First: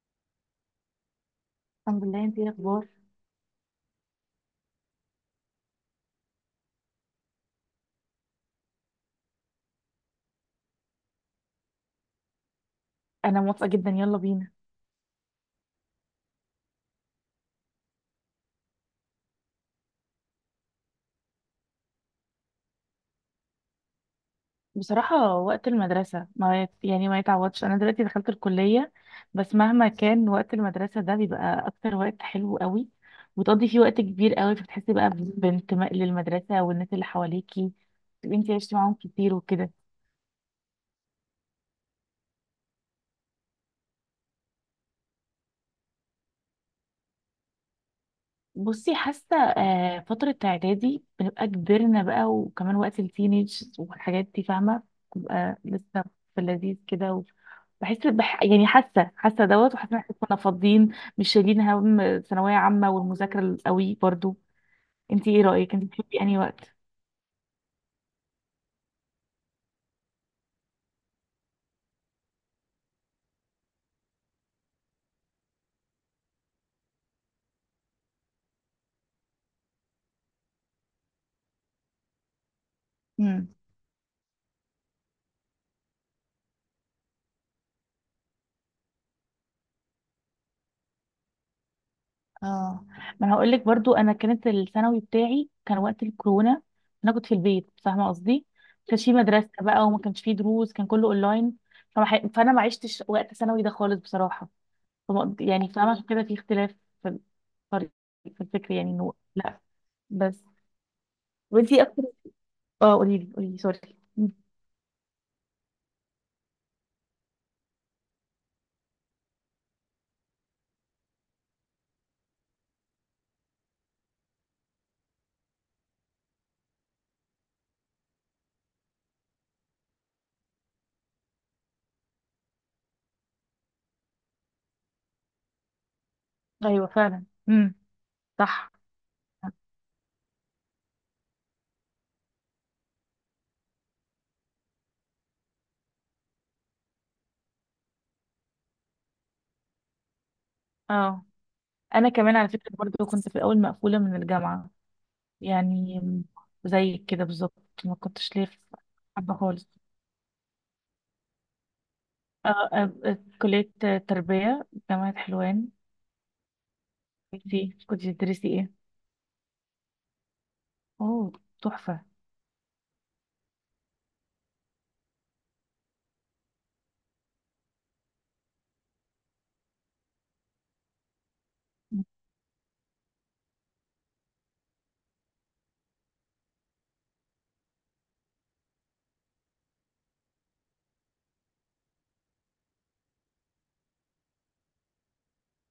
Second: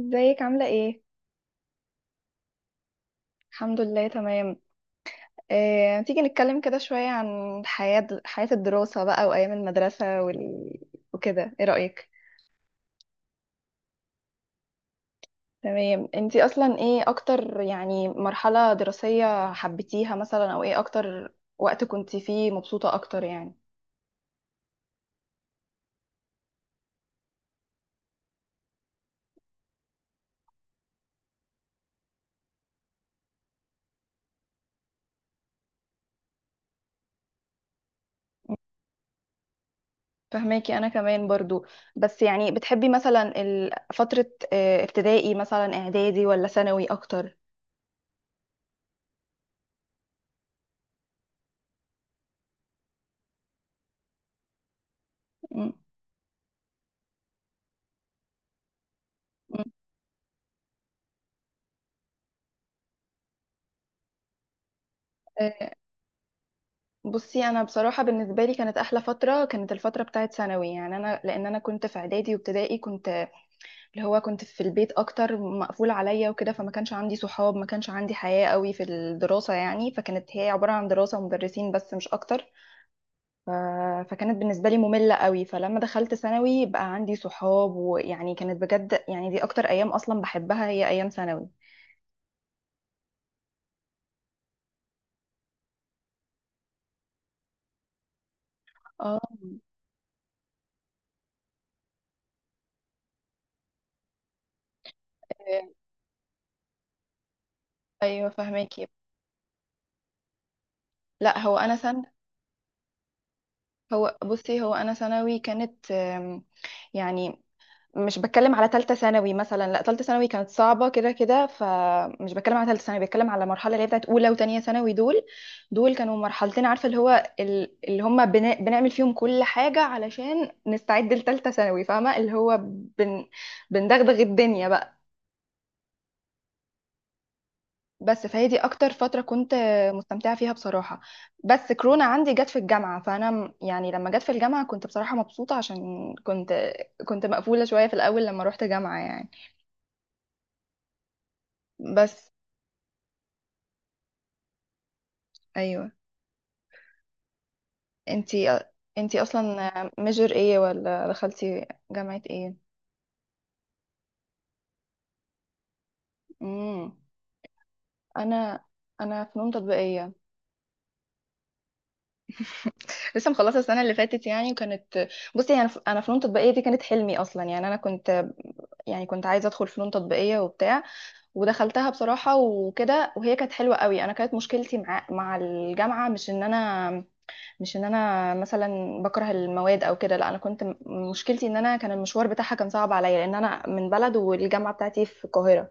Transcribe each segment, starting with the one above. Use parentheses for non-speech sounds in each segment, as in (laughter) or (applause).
ازيك عاملة ايه؟ الحمد لله، انتي ايه الاخبار؟ الحمد لله تمام. تيجي نتكلم كده شوية عن حياة الدراسة بقى وأيام المدرسة وكده، ايه رأيك؟ انا موافقه جدا، يلا بينا. تمام، انتي أصلا ايه أكتر يعني مرحلة دراسية حبيتيها مثلا، أو ايه أكتر وقت كنتي فيه مبسوطة أكتر يعني؟ بصراحه وقت المدرسه ما يت- يعني ما يتعوضش. انا دلوقتي دخلت الكليه، بس مهما كان وقت المدرسه ده بيبقى اكتر وقت حلو قوي، وتقضي فيه وقت كبير قوي، فبتحسي بقى بانتماء للمدرسه والناس اللي حواليكي، تبقي انتي عشتي معاهم كتير وكده. فهماكي أنا كمان برضو. بس يعني بتحبي مثلا فترة ابتدائي مثلا، إعدادي ولا ثانوي أكتر؟ بصي حاسه فتره اعدادي بنبقى كبرنا بقى، وكمان وقت التينيج والحاجات دي، فاهمه. بنبقى م- لسه في اللذيذ كده. يعني حاسه حاسه دوت، وحاسه ان احنا كنا فاضيين، مش شايلين هم ثانويه عامه والمذاكره القوي برضو. انتي ايه م. رايك؟ انتي بتحبي انهي وقت؟ بصي، انا بصراحه بالنسبه لي كانت احلى فتره كانت الفتره بتاعت ثانوي، يعني انا لان انا كنت في اعدادي وابتدائي كنت اللي هو كنت في البيت اكتر مقفول عليا وكده، فما كانش عندي صحاب، ما كانش عندي حياه قوي في الدراسه يعني، فكانت هي عباره عن دراسه ومدرسين بس مش اكتر. ف... فكانت بالنسبه لي ممله قوي. فلما دخلت ثانوي بقى عندي صحاب، ويعني كانت بجد، يعني دي اكتر ايام اصلا بحبها، هي ايام ثانوي. اه، ما انا هقول لك برضو، انا كانت الثانوي بتاعي كان وقت الكورونا، انا كنت في البيت، فاهمه قصدي. ما كانش في اه، مدرسه بقى، وما كانش في دروس، كان كله اونلاين. فانا ما عشتش وقت ثانوي ده خالص بصراحه. يعني فاهمه، عشان كده في اختلاف في الطريق، ايوه في الفكر، فهماكي. يعني انه لا بس. لا، هو انا وانتي اكتر. سنه. اه، قولي لي قولي لي، سوري. هو مم. بصي، هو انا ثانوي كانت يعني مش بتكلم على ثالثه ثانوي مثلا، لا ثالثه ثانوي كانت صعبه كده كده، فمش بتكلم على ثالثه ثانوي، بتكلم على المرحله اللي هي بتاعت اولى وثانيه ثانوي دول. دول كانوا مرحلتين، عارفه اللي هو اللي هم بنعمل فيهم كل حاجه علشان نستعد لثالثه ثانوي، فاهمه اللي هو بن بندغدغ الدنيا بقى. ايوه فعلا. بس فهي دي صح. اكتر فتره كنت مستمتعه فيها بصراحه. بس كورونا عندي جت في الجامعه، فانا يعني لما جت في الجامعه كنت بصراحه مبسوطه، عشان كنت مقفوله شويه في الاول لما روحت جامعه يعني. اه، انا بس، كمان على فكره برضو، كنت في الاول مقفوله من الجامعه، ايوه. يعني زي كده بالظبط، ما كنتش ليه انتي انتي حابة خالص. اصلا ميجر ايه ولا دخلتي جامعه ايه؟ كلية تربية جامعة حلوان. امم. انتي كنت تدرسي انا ايه؟ فنون تطبيقيه. اوه، تحفة. لسه مخلصه السنه اللي فاتت يعني، وكانت. بصي، يعني أنا فنون تطبيقيه دي كانت حلمي اصلا، يعني انا كنت يعني كنت عايزه ادخل فنون تطبيقيه وبتاع، ودخلتها بصراحة وكده، وهي كانت حلوة قوي. انا كانت مشكلتي مع الجامعة مش ان انا، مثلا بكره المواد او كده، لا انا كنت مشكلتي ان انا كان المشوار بتاعها كان صعب عليا، لان انا من بلد والجامعة بتاعتي في القاهرة،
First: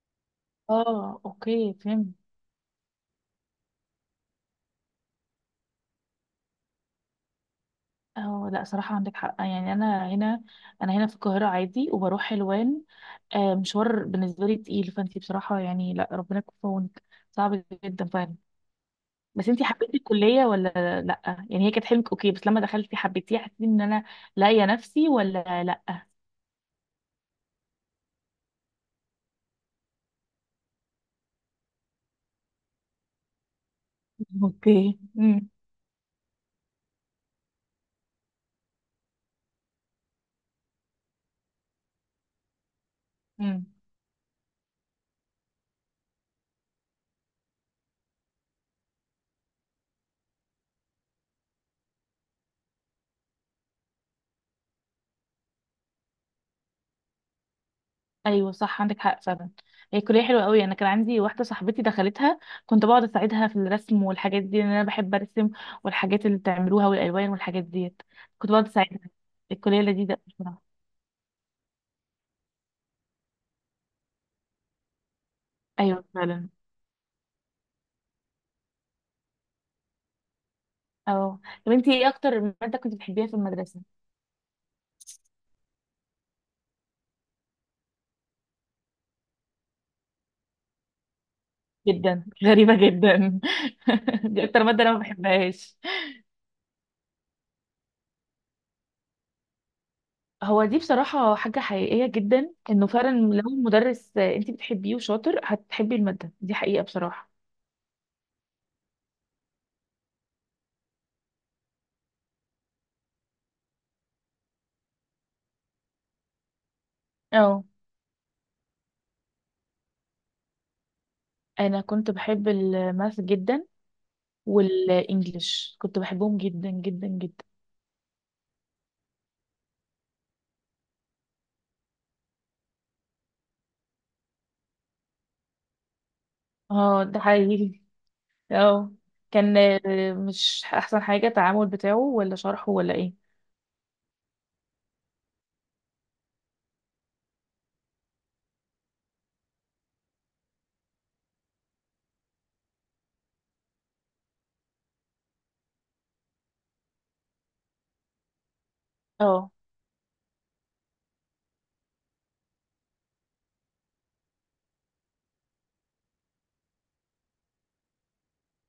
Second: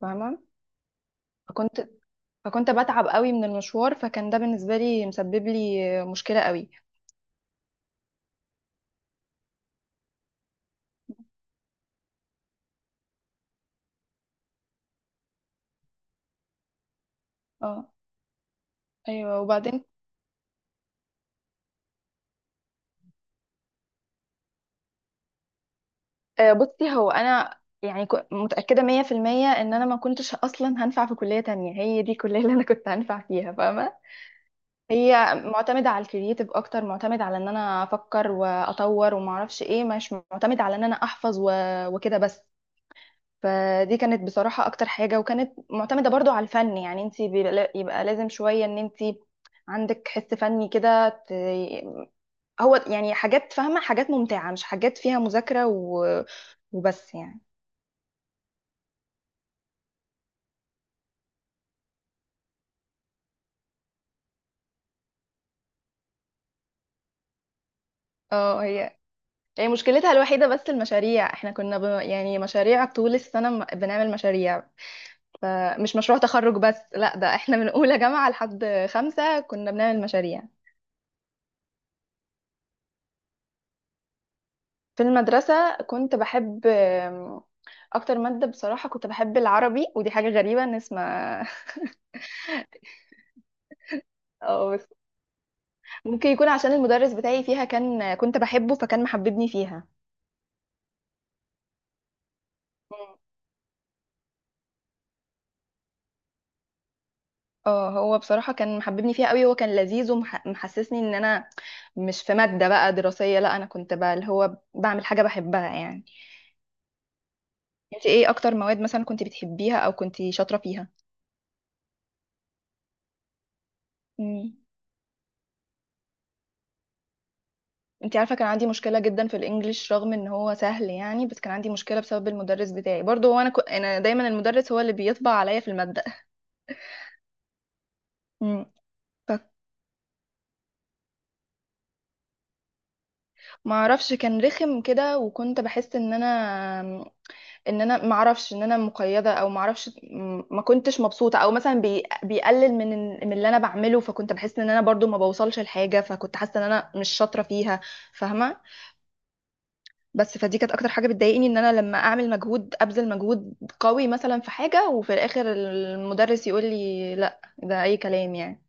فاهمة. اه، اوكي، فكنت فهمت. فكنت بتعب قوي من المشوار، فكان ده بالنسبة لي مسبب لي مشكلة قوي. اه، لا صراحة عندك حق، يعني انا هنا، انا هنا في القاهرة عادي، وبروح حلوان. مشوار بالنسبة لي تقيل، فانتي بصراحة، يعني لا، ربنا يكون في عونك. صعب اه، جدا فعلا. ايوه بس انتي وبعدين. حبيتي الكلية ولا؟ لأ يعني، هي كانت حلمك اوكي، بس لما دخلتي حبيتيها، حسيتي ان انا لاقية نفسي ولا لأ؟ بصي، هو انا يعني متأكدة 100% ان انا ما كنتش اصلا هنفع في كلية تانية، هي دي الكلية اللي انا كنت هنفع فيها، فاهمة. (laughs) اوكي. هي معتمدة على الكرييتيف اكتر، معتمد على ان انا افكر واطور وما اعرفش ايه، مش معتمد على ان انا احفظ وكده بس. امم. فدي كانت بصراحة اكتر حاجة، وكانت معتمدة برضو على الفن، يعني انت يبقى لازم شوية ان انت عندك حس فني كده. هو يعني حاجات، فاهمة، حاجات ممتعة مش حاجات فيها مذاكرة وبس يعني. ايوه صح، عندك حق فعلا. هي كلية حلوة قوي، انا كان عندي واحدة صاحبتي دخلتها، كنت بقعد اساعدها في الرسم والحاجات دي، لان انا بحب ارسم، والحاجات اللي بتعملوها والالوان والحاجات ديت. كنت اه، بقعد هي اساعدها. الكلية مشكلتها لذيذة أوي الوحيدة بصراحة. بس المشاريع. احنا كنا يعني مشاريع طول السنة، بنعمل مشاريع. فمش ايوه مشروع فعلا. تخرج بس، لا، ده احنا من اولى جامعة لحد خمسة كنا بنعمل مشاريع. اه، طب انتي ايه اكتر مادة كنت بتحبيها في المدرسة؟ في المدرسة كنت بحب اكتر مادة بصراحة كنت بحب العربي، ودي حاجة غريبة ان اسمها. جدا غريبة جدا. (laughs) (laughs) دي اكتر اه مادة بس، انا ما بحبهاش. ممكن يكون عشان المدرس بتاعي فيها كنت بحبه فكان محببني فيها. هو دي بصراحة حاجة حقيقية جدا، انه فعلا مم. لو المدرس انت بتحبيه وشاطر هتحبي المادة دي، حقيقة بصراحة. اه، هو بصراحة كان محببني فيها قوي، هو كان لذيذ ومحسسني ان انا مش في مادة بقى دراسية، لا، انا كنت بقى اللي هو بعمل حاجة بحبها يعني. اه، انت ايه اكتر مواد مثلا كنت بتحبيها او كنت شاطرة انا كنت بحب الماث جدا، فيها؟ والانجليش كنت بحبهم جدا جدا جدا. انت عارفه، كان عندي مشكله جدا في الانجليش، رغم ان هو سهل يعني، بس كان عندي مشكله بسبب المدرس بتاعي برضه. هو انا انا دايما المدرس هو اللي بيطبع عليا في الماده. اه، ده حقيقي. امم. اه، ف- كان مش احسن حاجة، التعامل بتاعه ولا شرحه ولا ايه؟ ما اعرفش كان رخم كده، وكنت بحس ان انا ما اعرفش ان انا مقيده، او ما اعرفش ما كنتش مبسوطه، او مثلا بيقلل من من اللي انا بعمله، فكنت بحس ان انا برضو ما بوصلش لحاجه، فكنت حاسه ان انا مش شاطره فيها، فاهمه. اه، بس، فدي كانت اكتر حاجه بتضايقني، ان انا لما اعمل مجهود ابذل مجهود قوي مثلا في حاجه، وفي الاخر المدرس يقول لي لا، ده اي كلام يعني.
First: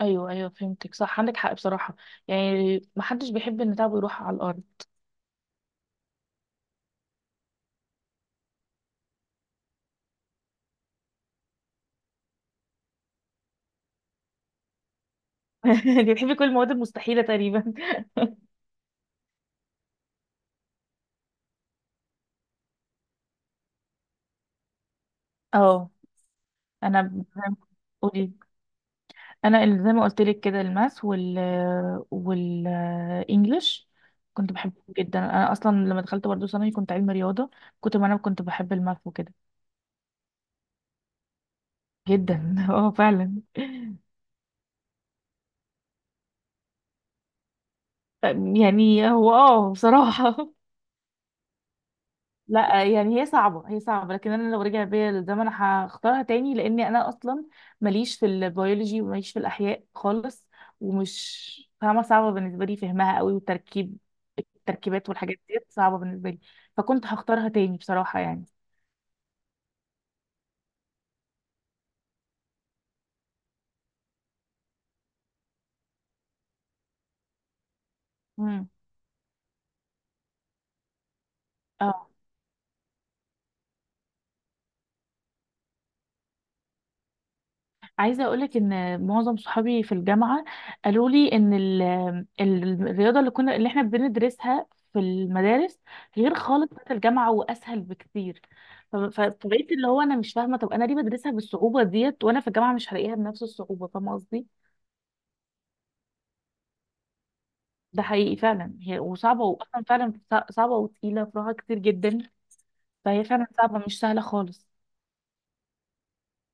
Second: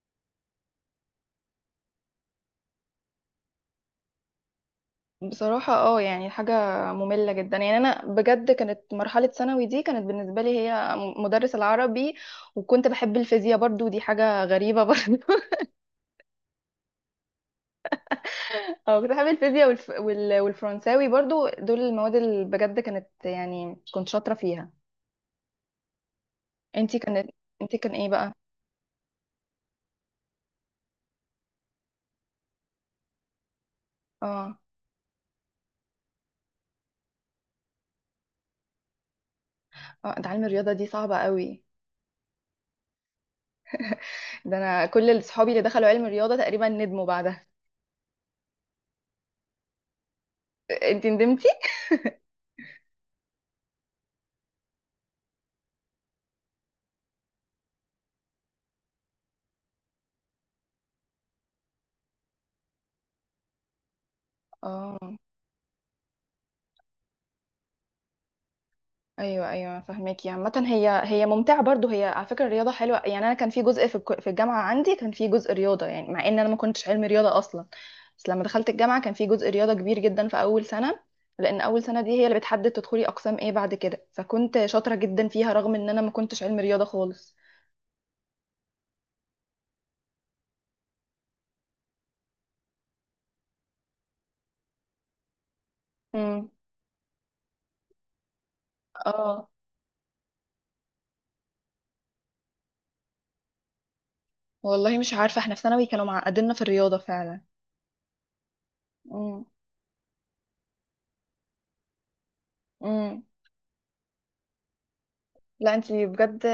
ايوه ايوه، فهمتك، صح عندك حق بصراحة، يعني محدش بيحب ان تعبه يروح على الارض. بصراحه، اه يعني حاجه ممله جدا، يعني انا بجد كانت مرحله ثانوي دي كانت بالنسبه لي هي مدرس العربي. وكنت بحب الفيزياء برضو، دي حاجه غريبه برضو. (laughs) انت بتحبي كل المواد المستحيلة تقريبا. (laughs) اه، كنت بحب الفيزياء والفرنساوي برضو، دول المواد اللي بجد كانت يعني كنت شاطره فيها. اه، انتي انا ب- كانت انتي كان ايه قولي. بقى؟ انا، اللي زي ما قلت لك كده، الماس والانجليش كنت اه، بحبهم جدا. انا اصلا لما دخلت برضه ثانوي، كنت علمي رياضه، ما انا كنت بحب الماث وكده. اه، ده علم الرياضه دي صعبه قوي. جدا. (laughs) اه فعلا. ده انا كل اللي صحابي اللي دخلوا علم الرياضه تقريبا ندموا بعدها. يعني هو، اه بصراحه، انت ندمتي؟ لا، يعني هي صعبة، هي صعبة لكن أنا لو رجع بيا للزمن هختارها تاني، لأني أنا أصلا ماليش في البيولوجي، وماليش في الأحياء خالص، ومش فاهمة، صعبة بالنسبة لي فهمها قوي، والتركيب التركيبات اه، والحاجات دي صعبة بالنسبة لي. فكنت هختارها تاني بصراحة يعني. ايوه ايوه فهماكي. عامه هي ممتعه برضو، هي على فكره الرياضه حلوه يعني. انا كان في جزء في الجامعه عندي كان في جزء رياضه، يعني مع ان انا ما كنتش علم رياضه اصلا. بس لما امم. دخلت الجامعه كان في جزء رياضه كبير جدا في اول سنه، لان اول سنه اه، دي هي اللي بتحدد تدخلي اقسام ايه بعد كده، فكنت شاطره جدا فيها رغم ان انا ما كنتش علم رياضه خالص. عايزة أقولك إن معظم صحابي في الجامعة قالوا لي إن الرياضة اللي إحنا بندرسها في المدارس، غير امم. خالص بتاعت الجامعة وأسهل بكتير. اه، فبقيت اللي هو، أنا مش فاهمة طب أنا ليه بدرسها بالصعوبة ديت وأنا في الجامعة مش هلاقيها بنفس الصعوبة، فاهمة قصدي؟ والله مش عارفه، احنا في ثانوي كانوا معقديننا في الرياضه فعلا. ده حقيقي فعلا، هي وصعبة، امم، وأصلا فعلا صعبة وتقيلة، فروعها كتير جدا. امم. فهي فعلا صعبة، مش سهلة خالص. لا، انتي بجد،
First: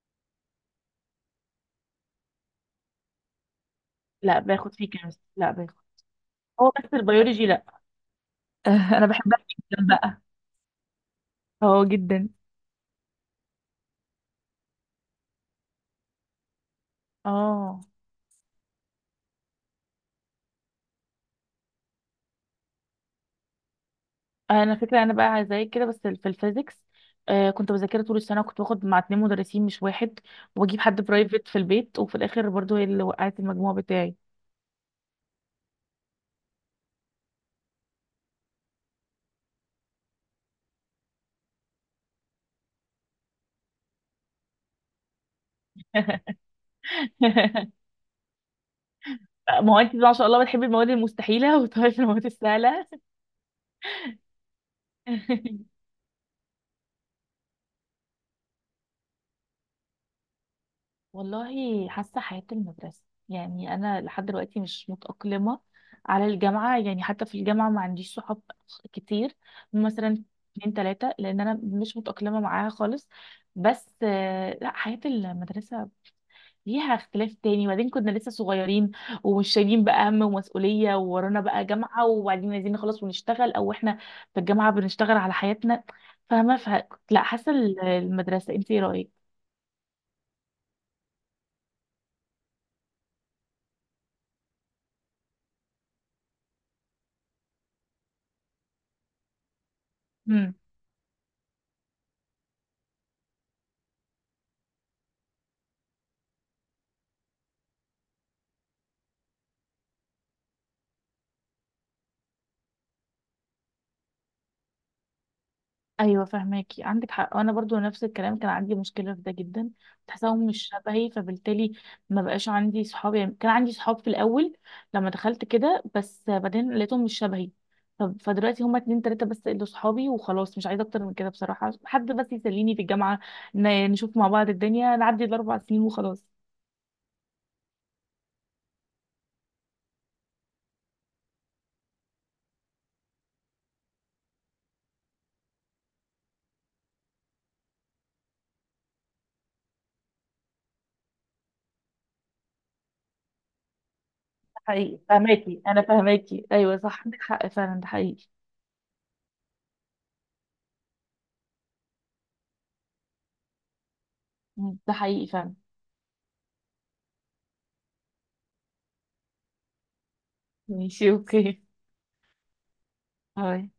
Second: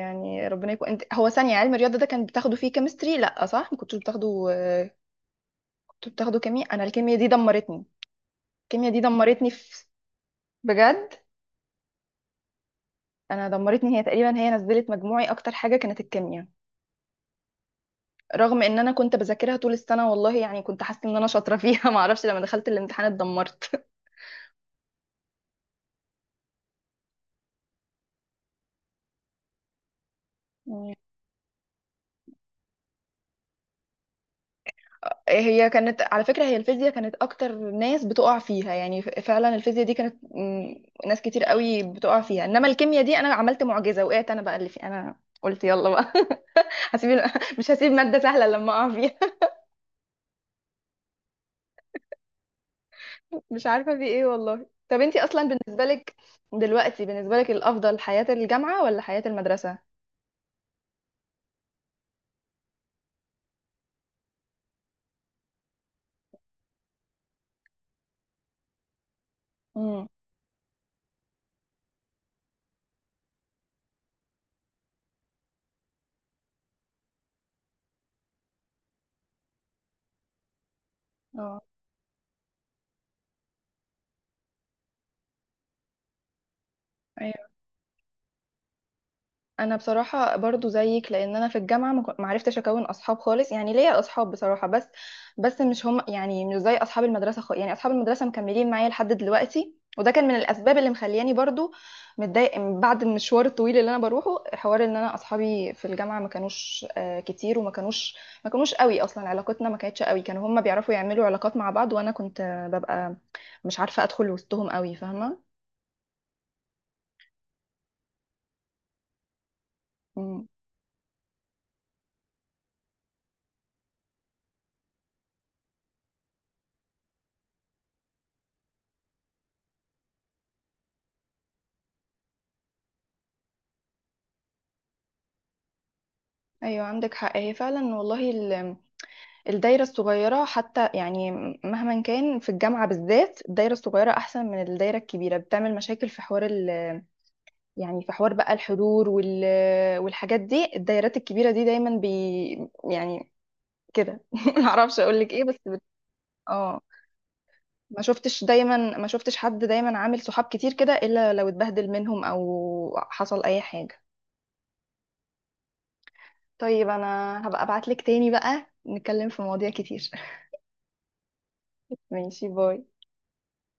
يعني ربنا يكون. انت، هو ثانية علم الرياضة ده كان بتاخده فيه كيمستري لا صح ما كنتوش بتاخده؟ لا، باخد فيه كيمستري، لا باخد. كنت بتاخده هو كيمياء. انا بس البيولوجي لا. (laughs) الكيمياء دي أنا بحبها دمرتني في. جدا بقى. بجد، اه، جدا. انا دمرتني، هي تقريبا هي نزلت مجموعي، اكتر حاجة كانت الكيمياء، اه، رغم ان انا كنت بذاكرها طول السنة والله، يعني كنت حاسة ان انا شاطرة فيها. (laughs) ما اعرفش لما دخلت الامتحان اتدمرت. انا فكره، انا بقى زي كده بس في الفيزيكس، كنت بذاكرها طول السنه، وكنت باخد مع اتنين مدرسين مش واحد، وبجيب حد (laughs) برايفت في البيت، وفي الاخر برضو هي اللي وقعت المجموع بتاعي. هي كانت على فكرة، هي الفيزياء كانت أكتر ناس بتقع فيها يعني، فعلا الفيزياء دي كانت، ناس كتير قوي بتقع فيها. إنما الكيمياء دي أنا عملت معجزة، وقعت أنا بقى اللي في أنا، قلت يلا بقى. (laughs) (laughs) هسيب ال- مش هسيب مادة سهلة لما أقع فيها. ما هو انت ما شاء الله بتحبي المواد المستحيله، (laughs) وتعرفي المواد السهله. (laughs) مش عارفة في إيه والله. طب أنتي أصلا (laughs) بالنسبة لك دلوقتي بالنسبة لك الأفضل حياة الجامعة ولا حياة المدرسة؟ والله حاسة حياة المدرسة، يعني أنا لحد دلوقتي مش متأقلمة على الجامعة، يعني حتى في الجامعة ما عنديش صحاب كتير، امم. مثلا اتنين تلاتة، لأن أنا مش متأقلمة معاها خالص. بس لا، حياة المدرسة ليها اختلاف تاني، وبعدين كنا لسه صغيرين، ومش شايلين بقى هم ومسؤولية، وورانا اه، بقى جامعة، وبعدين عايزين نخلص ونشتغل، أو إحنا في الجامعة بنشتغل على حياتنا، فاهمة، لا، حاسة المدرسة. انتي إيه رأيك؟ انا بصراحه برضو زيك، لان انا في الجامعه ما عرفتش اكون اصحاب خالص، يعني ليا اصحاب بصراحه بس، مش هم يعني، مش زي اصحاب المدرسه خالص، يعني اصحاب المدرسه مكملين معايا لحد دلوقتي، وده كان من الاسباب اللي مخلياني برضو متضايق، بعد المشوار الطويل اللي انا بروحه، حوار ان انا اصحابي في الجامعه ما كانوش كتير، وما كانوش قوي. اصلا علاقتنا ما كانتش قوي، كانوا هم بيعرفوا يعملوا علاقات مع بعض، وانا كنت ببقى مش عارفه ادخل وسطهم قوي، فاهمه. ايوه فهماكي، عندك حق، وانا برضو نفس الكلام، كان عندي مشكله في ده جدا، تحسهم مم. مش شبهي، فبالتالي ما بقاش عندي صحاب، يعني كان عندي صحاب في الاول لما دخلت كده، بس بعدين لقيتهم مش شبهي. فدلوقتي هما اتنين تلاته بس اللي صحابي، وخلاص مش عايزه اكتر من كده بصراحه، حد بس يسليني في الجامعه، نشوف مع بعض الدنيا، نعدي الاربع سنين وخلاص. ايوه عندك حق، هي فعلا والله. الدايرة الصغيرة حتى يعني، مهما كان في الجامعة بالذات الدايرة الصغيرة أحسن من الدايرة الكبيرة. بتعمل مشاكل في حوار يعني في حوار بقى الحضور والحاجات دي. الدايرات الكبيرة دي دايما يعني كده. (laughs) ده معرفش حقيقي، أقولك إيه بس فهماكي انا، فهماكي، ايوه اه، صح، عندك حق فعلا، ده حقيقي. ما شفتش حد دايما عامل صحاب كتير كده إلا لو اتبهدل منهم أو حصل أي حاجة. ده حقيقي فعلا. طيب أنا هبقى أبعتلك تاني بقى نتكلم في مواضيع كتير. ماشي، اوكي. (laughs) ماشي، باي. باي.